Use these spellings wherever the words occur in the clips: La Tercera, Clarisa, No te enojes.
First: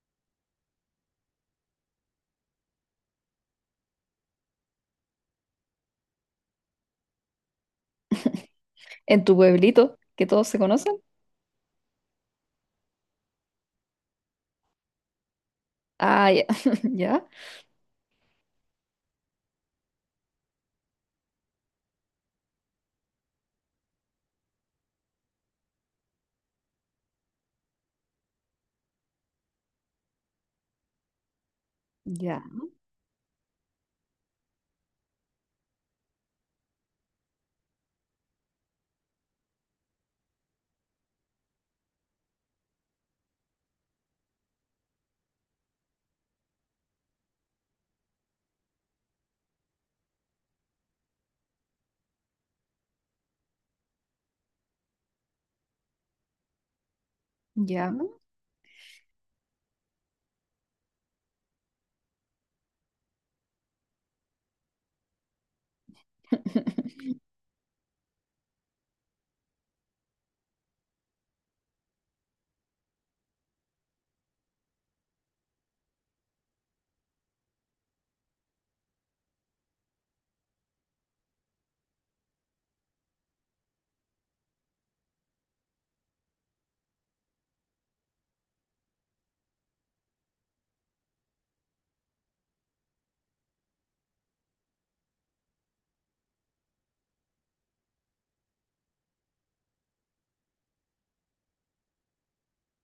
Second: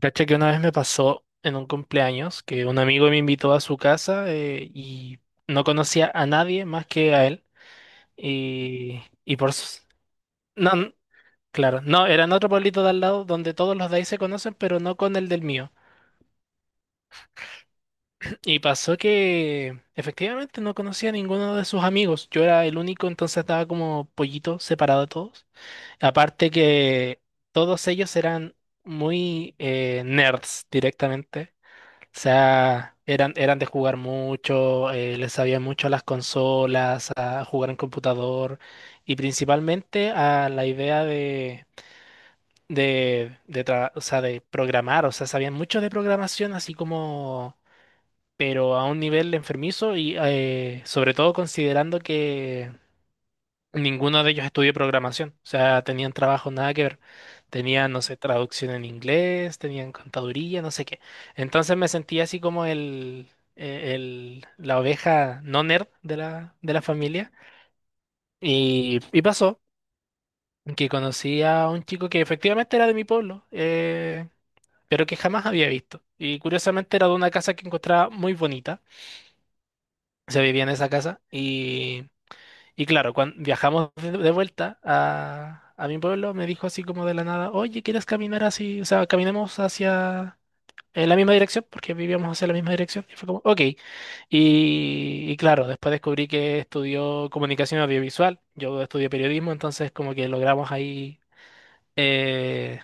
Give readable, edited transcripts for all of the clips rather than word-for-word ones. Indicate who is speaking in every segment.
Speaker 1: Cacha que una vez me pasó en un cumpleaños que un amigo me invitó a su casa y no conocía a nadie más que a él. Y,
Speaker 2: En tu
Speaker 1: y por s-
Speaker 2: pueblito, que todos se
Speaker 1: No,
Speaker 2: conocen.
Speaker 1: claro, no, era en otro pueblito de al lado donde todos los de ahí se conocen, pero no con el del mío.
Speaker 2: Ah, ya, ya,
Speaker 1: Y pasó que efectivamente no conocía a ninguno de sus amigos. Yo era el único, entonces estaba como pollito separado de todos. Aparte que todos ellos eran muy nerds directamente. O
Speaker 2: ya,
Speaker 1: sea, eran de jugar mucho, les sabían mucho a las consolas, a jugar en computador y principalmente a la idea de programar. O sea, sabían mucho de programación, así como, pero a un nivel enfermizo y sobre todo considerando que ninguno de ellos estudió programación, o sea, tenían trabajo nada que ver. Tenían, no
Speaker 2: ya.
Speaker 1: sé, traducción en inglés, tenían contaduría, no sé qué. Entonces me sentía así como la oveja no nerd de de la familia. Y pasó que conocí a un chico que efectivamente era de mi pueblo, pero que jamás había visto. Y curiosamente era de una casa que encontraba muy bonita. Se vivía en esa casa. Y claro, cuando viajamos de vuelta a mi pueblo, me dijo así como de la nada, oye, ¿quieres caminar así? O sea, caminemos hacia en la misma dirección, porque vivíamos hacia la misma dirección. Y fue como, ok. Y claro, después descubrí que estudió comunicación audiovisual, yo estudié periodismo, entonces como que logramos ahí eh,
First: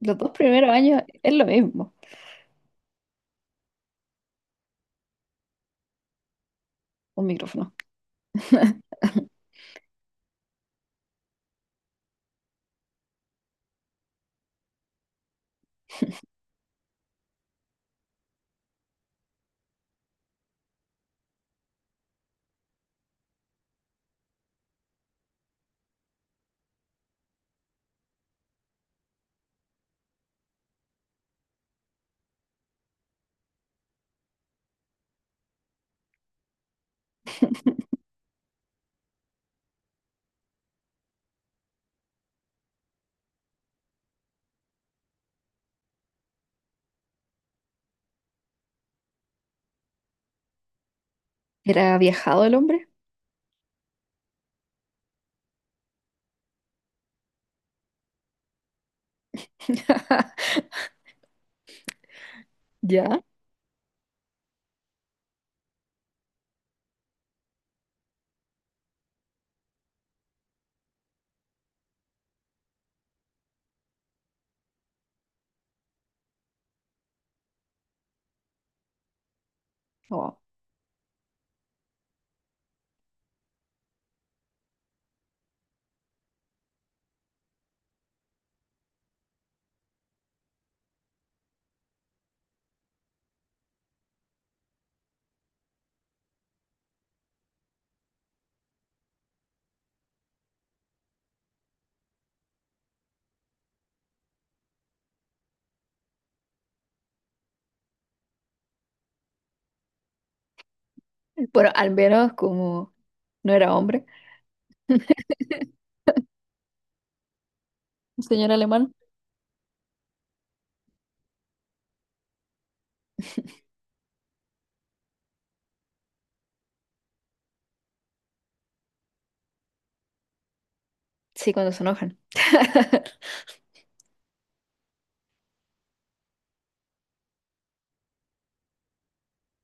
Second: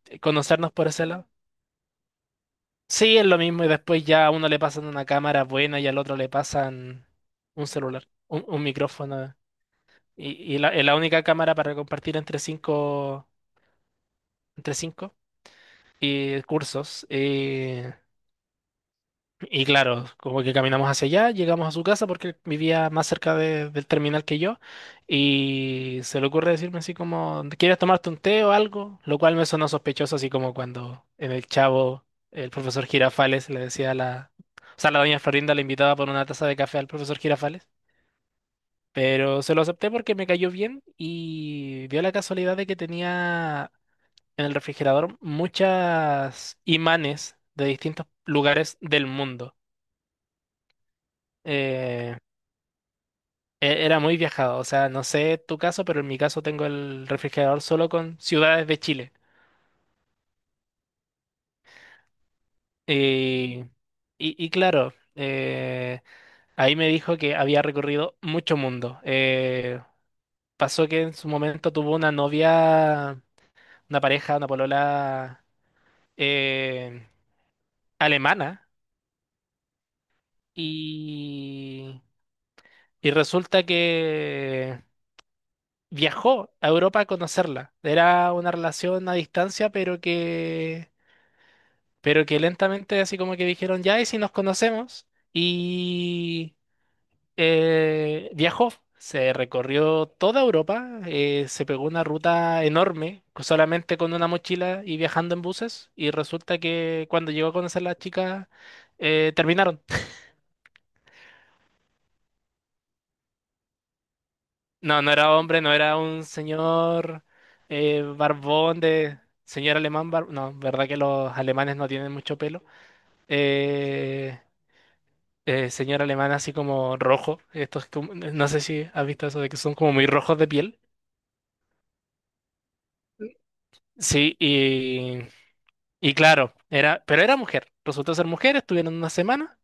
Speaker 2: Los dos primeros
Speaker 1: conocernos por
Speaker 2: años
Speaker 1: ese lado.
Speaker 2: es lo mismo,
Speaker 1: Sí, es lo mismo, y después ya a uno le pasan una cámara buena y al otro le pasan
Speaker 2: un
Speaker 1: un
Speaker 2: micrófono.
Speaker 1: celular, un micrófono. Y la, es la única cámara para compartir entre cinco y cursos. Y claro, como que caminamos hacia allá, llegamos a su casa porque él vivía más cerca del terminal que yo. Y se le ocurre decirme así como, ¿quieres tomarte un té o algo? Lo cual me sonó sospechoso, así como cuando en el Chavo el profesor Girafales le decía a la... O sea, la doña Florinda le invitaba por una taza de café al profesor Girafales. Pero se lo acepté porque me cayó bien y dio la casualidad de que tenía en el refrigerador muchas imanes de distintos lugares del mundo.
Speaker 2: ¿Era
Speaker 1: Eh,
Speaker 2: viajado el hombre?
Speaker 1: era muy viajado, o sea, no sé tu caso, pero en mi caso tengo el refrigerador solo con ciudades de Chile.
Speaker 2: Ya.
Speaker 1: Y, y claro, ahí me dijo que había recorrido mucho mundo. Pasó que en su momento tuvo una novia, una pareja, una polola eh, alemana.
Speaker 2: Oh.
Speaker 1: Y, y resulta que viajó a Europa a conocerla. Era una relación a distancia, pero pero que lentamente así como que dijeron, ya, ¿y si nos conocemos? Y viajó, se recorrió toda Europa, se pegó una ruta enorme, solamente con una mochila y viajando en buses, y resulta que cuando llegó a conocer a la chica, terminaron.
Speaker 2: Bueno, al menos como no era hombre,
Speaker 1: No, no era hombre, no era un señor
Speaker 2: un señor
Speaker 1: barbón
Speaker 2: alemán.
Speaker 1: de... Señor alemán, no, verdad que los alemanes no tienen mucho pelo. Eh, señor alemán así como rojo. Estos, no sé si has visto eso de que son como muy rojos de piel.
Speaker 2: Sí, cuando se enojan.
Speaker 1: Sí, y claro, era, pero era mujer. Resultó ser mujer, estuvieron una semana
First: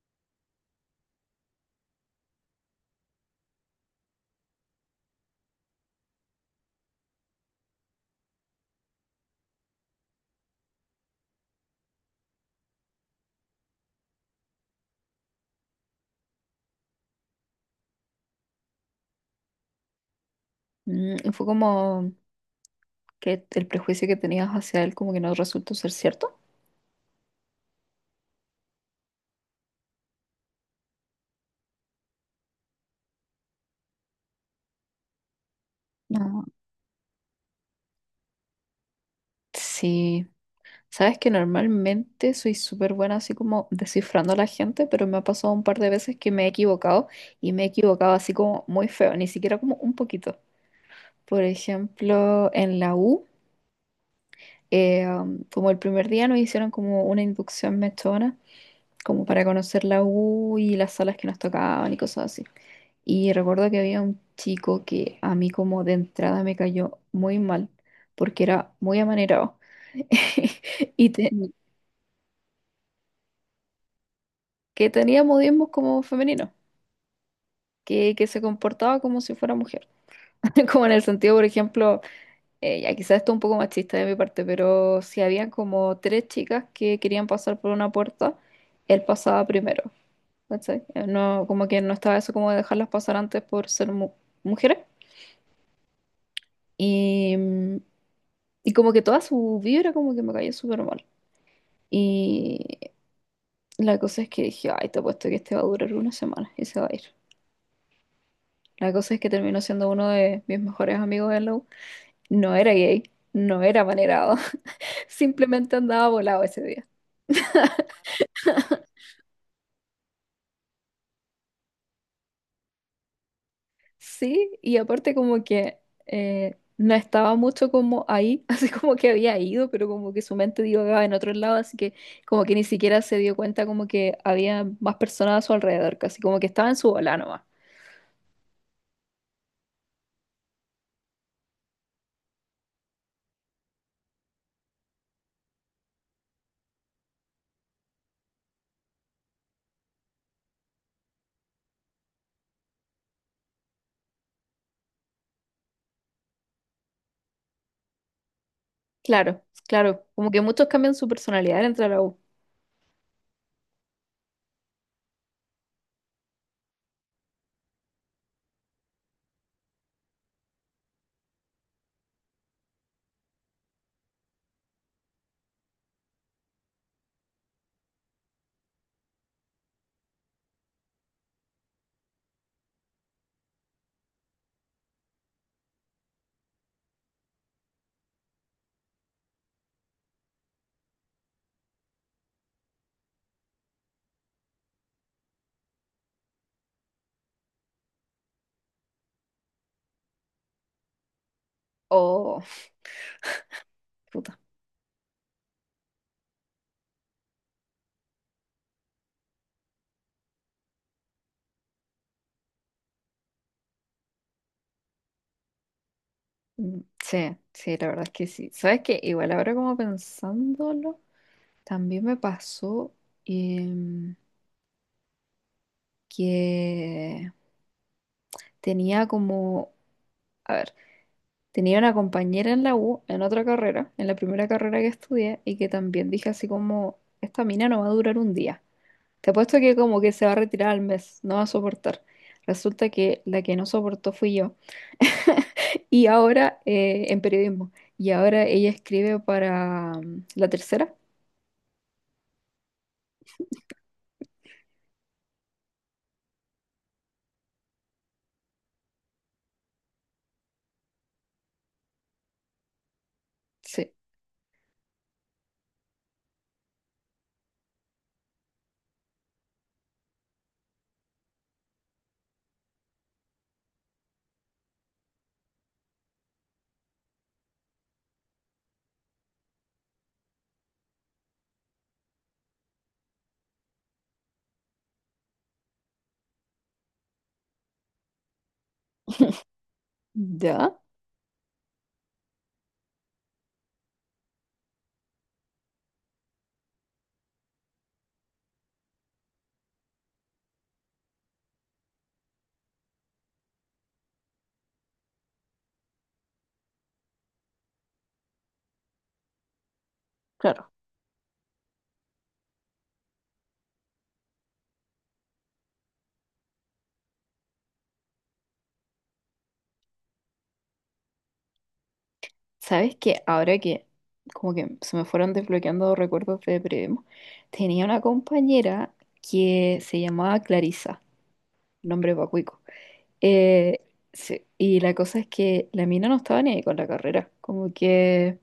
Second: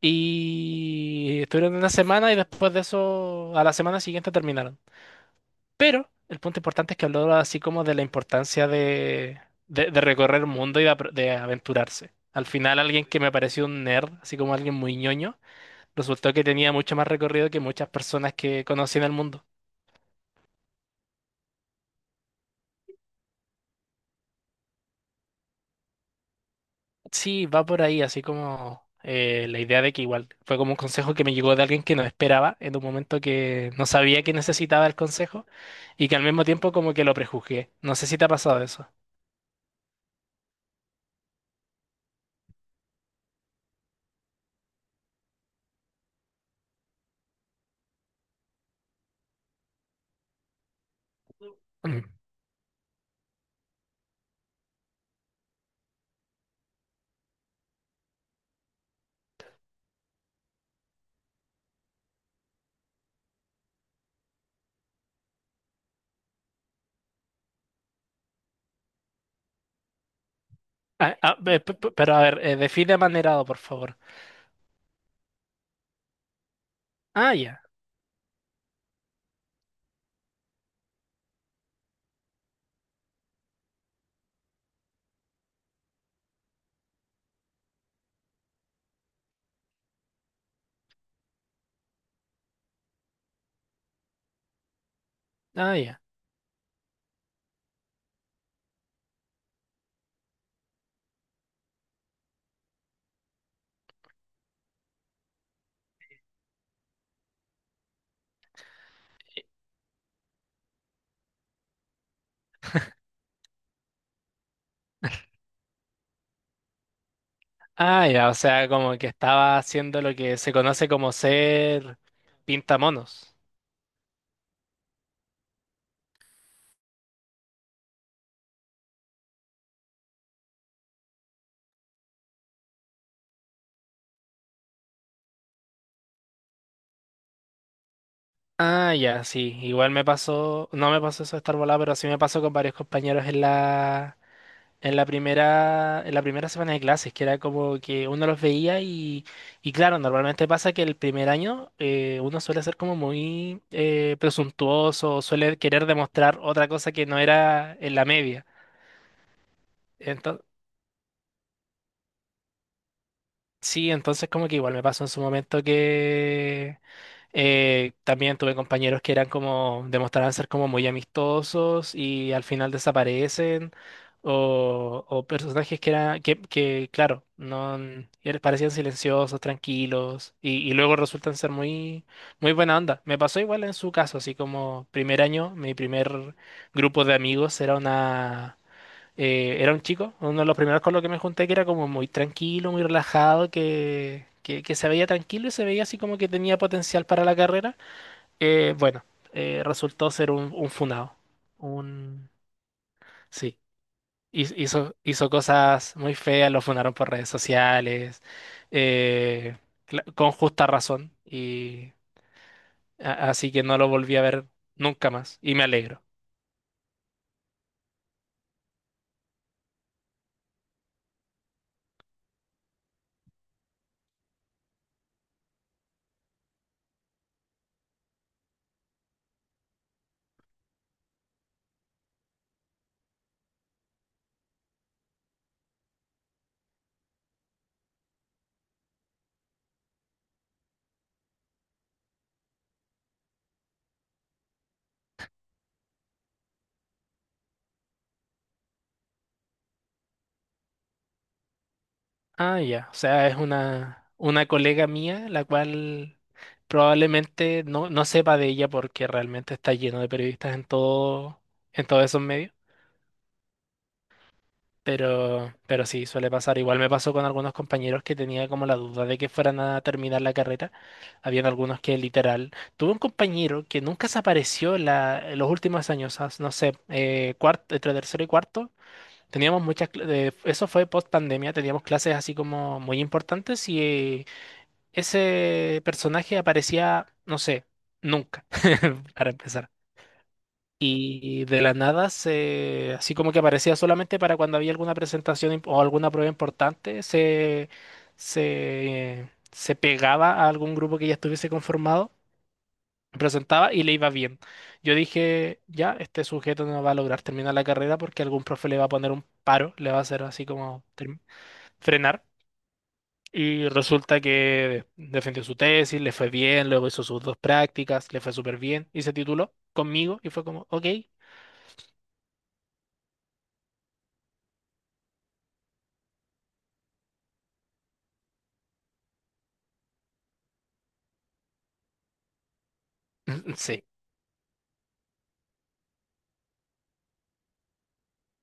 Speaker 1: y estuvieron una semana y después de eso, a la semana siguiente terminaron. Pero el punto importante es que habló así como de la importancia de recorrer el mundo y de aventurarse. Al final, alguien que me pareció un nerd, así como alguien muy ñoño, resultó que tenía mucho más recorrido que muchas personas que conocí en el mundo.
Speaker 2: Mm, fue como que el prejuicio que tenías hacia él como que no resultó ser cierto.
Speaker 1: Sí, va por ahí, así como la idea de que igual fue como un consejo que me llegó de alguien que no esperaba en un momento que no sabía que necesitaba el consejo y que al
Speaker 2: No.
Speaker 1: mismo tiempo como que lo prejuzgué. No sé si te ha pasado eso.
Speaker 2: Sí. Sabes que normalmente soy súper buena así como descifrando a la gente, pero me ha pasado un par de veces que me he equivocado y me he equivocado así como muy feo, ni siquiera como un poquito. Por
Speaker 1: Mm.
Speaker 2: ejemplo, en la U, como el primer día nos hicieron como una inducción mechona, como para conocer la U y las salas que nos tocaban y cosas así. Y recuerdo que había un chico que a mí como de entrada me cayó muy mal, porque era muy amanerado. Y,
Speaker 1: Ah,
Speaker 2: te-
Speaker 1: ah, pero a ver, define amanerado, por favor.
Speaker 2: que tenía modismos como femeninos,
Speaker 1: Ah, ya.
Speaker 2: que se comportaba como si fuera mujer. Como en el sentido, por ejemplo, ya, quizás esto es un poco machista de mi parte, pero si habían como tres chicas que querían pasar por una puerta, él pasaba primero. ¿Cachai? No, como que no estaba eso como de dejarlas pasar antes por ser mujeres.
Speaker 1: Ah, ya.
Speaker 2: Y, mm, y como que toda su vibra como que me cayó súper mal. Y la cosa es que dije, ay, te apuesto que este va a durar una semana y se va a ir. La cosa es que terminó siendo uno de mis mejores amigos en la U. No era gay, no era manerado, simplemente andaba volado ese día.
Speaker 1: Ah, ya, o sea, como que estaba haciendo lo que se conoce como ser pintamonos.
Speaker 2: Sí, y aparte como que no estaba mucho como ahí, así como que había ido, pero como que su mente divagaba en otro lado, así que como que ni siquiera se dio cuenta como que había más personas a su alrededor, casi como que estaba en su bola nomás.
Speaker 1: Ah, ya, sí. Igual me pasó, no me pasó eso de estar volado, pero sí me pasó con varios compañeros en en la primera semana de clases, que era como que uno los veía y claro, normalmente pasa que el primer año uno suele ser como muy presuntuoso, suele querer demostrar otra cosa que no era en la media.
Speaker 2: Claro, claro, como que
Speaker 1: Entonces,
Speaker 2: muchos cambian su personalidad entre la U.
Speaker 1: sí, entonces como que igual me pasó en su momento que también tuve compañeros que eran como, demostraban ser como muy amistosos y al final desaparecen, o personajes que eran, claro, no parecían silenciosos, tranquilos, y luego resultan ser muy buena onda. Me pasó igual en su caso, así como primer año, mi primer grupo de amigos era una era un chico, uno de los primeros con los que me junté, que era como muy tranquilo, muy relajado, que se veía tranquilo y se veía así como que tenía potencial para la carrera. Bueno, resultó ser un funado. Un...
Speaker 2: Oh,
Speaker 1: Sí,
Speaker 2: puta.
Speaker 1: hizo cosas muy feas, lo funaron por redes sociales, eh, con justa razón, y así que no lo volví a ver nunca más, y me alegro.
Speaker 2: Mm, sí, sí, la verdad es que sí. ¿Sabes qué? Igual ahora como pensándolo, también me pasó em, que tenía como, a ver, tenía una compañera en la U, en otra carrera, en la primera carrera que estudié, y que también dije así como, esta mina no va a durar un día. Te apuesto que como que se va a retirar al mes, no va a soportar. Resulta que la que no soportó fui yo. Y ahora en periodismo. Y ahora ella escribe para mm, La Tercera.
Speaker 1: Ah, ya. O sea, es una colega mía, la cual probablemente no sepa de ella porque realmente está lleno de periodistas en todo, en todos esos medios.
Speaker 2: Sí,
Speaker 1: Pero sí, suele pasar. Igual me pasó con algunos compañeros que tenía como la duda de que fueran a terminar la carrera. Habían algunos que literal. Tuve un compañero que nunca se apareció en los últimos años, no sé, cuarto, entre tercero y cuarto. Teníamos eso fue post pandemia, teníamos clases así como muy importantes y ese personaje aparecía, no sé, nunca, para empezar.
Speaker 2: ya,
Speaker 1: Y de la nada, así como que aparecía solamente para cuando había alguna presentación o alguna prueba importante, se pegaba a algún grupo que ya estuviese conformado, presentaba y le iba bien. Yo dije, ya, este sujeto no va a lograr terminar la carrera porque algún profe le va a poner un paro, le va a hacer así
Speaker 2: claro.
Speaker 1: como frenar. Y resulta que defendió su tesis, le fue bien, luego hizo sus dos prácticas, le fue súper bien y se tituló conmigo y fue como, ok,
Speaker 2: ¿Sabes que ahora que como que se me fueron desbloqueando recuerdos de Primo, tenía una compañera que se llamaba Clarisa, nombre pacuico. Eh,
Speaker 1: sí,
Speaker 2: sí, y la cosa es que la mina no estaba ni ahí con la carrera, como que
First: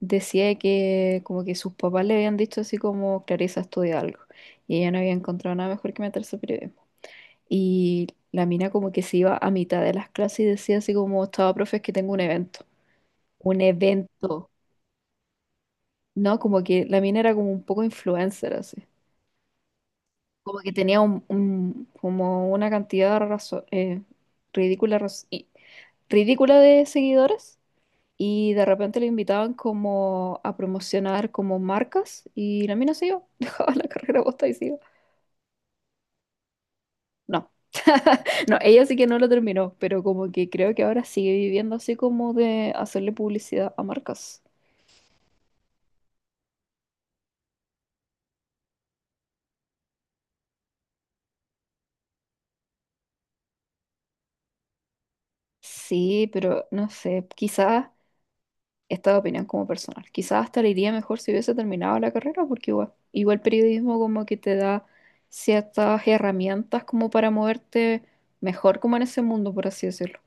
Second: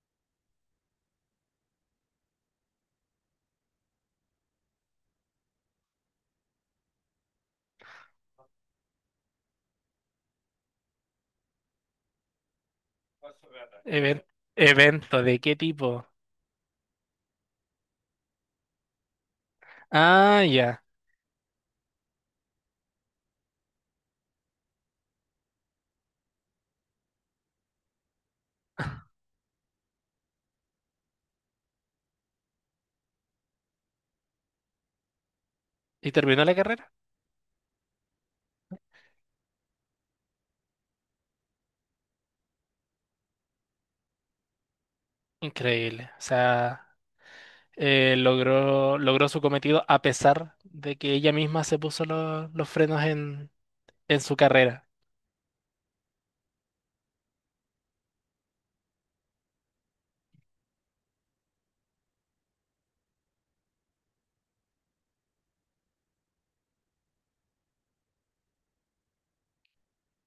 Speaker 2: decía que como que sus papás le habían dicho así como, Clarisa, estudia algo, y ella no había encontrado nada mejor que meterse a periodismo. Y la mina como que se iba a mitad de las clases y decía así como, estaba, profe, es que tengo un evento. Un
Speaker 1: even-
Speaker 2: evento,
Speaker 1: evento, ¿de qué tipo?
Speaker 2: ¿no? Como que la mina era como un poco influencer, así.
Speaker 1: Ah,
Speaker 2: Como que
Speaker 1: ya.
Speaker 2: tenía un, como una cantidad ridícula, ridícula de seguidores, y de repente le invitaban como a promocionar como marcas y la mina se iba, dejaba la carrera posta y se iba.
Speaker 1: ¿Y terminó la carrera?
Speaker 2: No. No, ella sí que no lo terminó, pero como que creo que ahora sigue viviendo así como de hacerle publicidad a marcas.
Speaker 1: Increíble. O sea, logró su cometido a pesar de que ella misma se puso los frenos en su carrera,
Speaker 2: Sí, pero no sé, quizás esta opinión como personal. Quizás hasta le iría mejor si hubiese terminado la carrera, porque igual, igual periodismo como que te da ciertas herramientas como para moverte mejor como en ese mundo, por así decirlo.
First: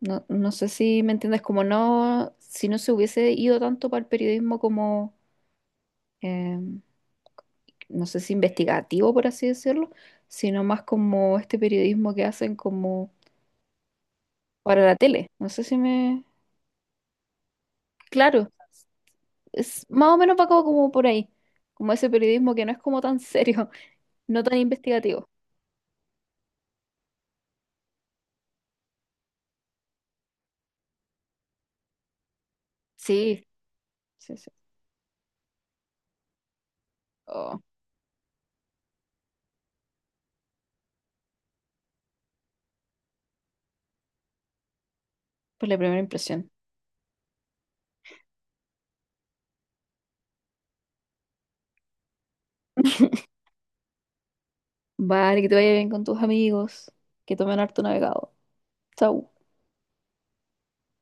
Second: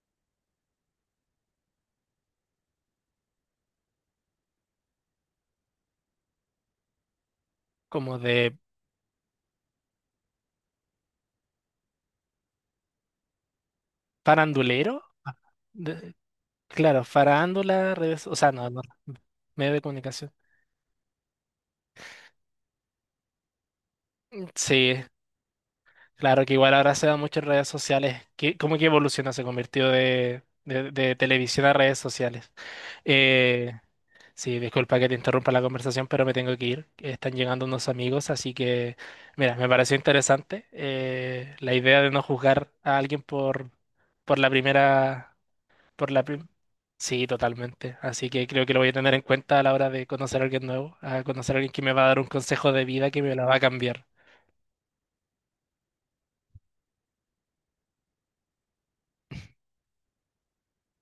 Speaker 2: No, no sé si me entiendes, como no, si no se hubiese ido tanto para el periodismo como, eh, no
Speaker 1: como
Speaker 2: sé si
Speaker 1: de
Speaker 2: investigativo, por así decirlo, sino más como este periodismo que hacen como para la
Speaker 1: farandulero.
Speaker 2: tele.
Speaker 1: Ah,
Speaker 2: No sé si
Speaker 1: de-
Speaker 2: me...
Speaker 1: claro, farándula, redes, o sea,
Speaker 2: Claro,
Speaker 1: no, no, medio de
Speaker 2: es más o
Speaker 1: comunicación.
Speaker 2: menos va como, como por ahí, como ese periodismo que no es como tan serio, no tan
Speaker 1: Sí,
Speaker 2: investigativo.
Speaker 1: claro que igual ahora se da mucho en redes sociales. ¿Qué... ¿Cómo que evoluciona? Se convirtió de televisión a redes sociales.
Speaker 2: Sí,
Speaker 1: Eh,
Speaker 2: sí, sí.
Speaker 1: sí, disculpa que te interrumpa la conversación, pero me tengo que ir. Están
Speaker 2: Oh,
Speaker 1: llegando unos amigos, así que, mira, me pareció interesante la idea de no juzgar a alguien por la primera,
Speaker 2: pues la primera
Speaker 1: por la prim-
Speaker 2: impresión.
Speaker 1: Sí, totalmente. Así que creo que lo voy a tener en cuenta a la hora de conocer a alguien nuevo, a conocer a alguien que me va a dar un consejo de vida que me la va a cambiar.
Speaker 2: Vale, que te vaya bien con tus amigos, que tomen harto navegado. Chau.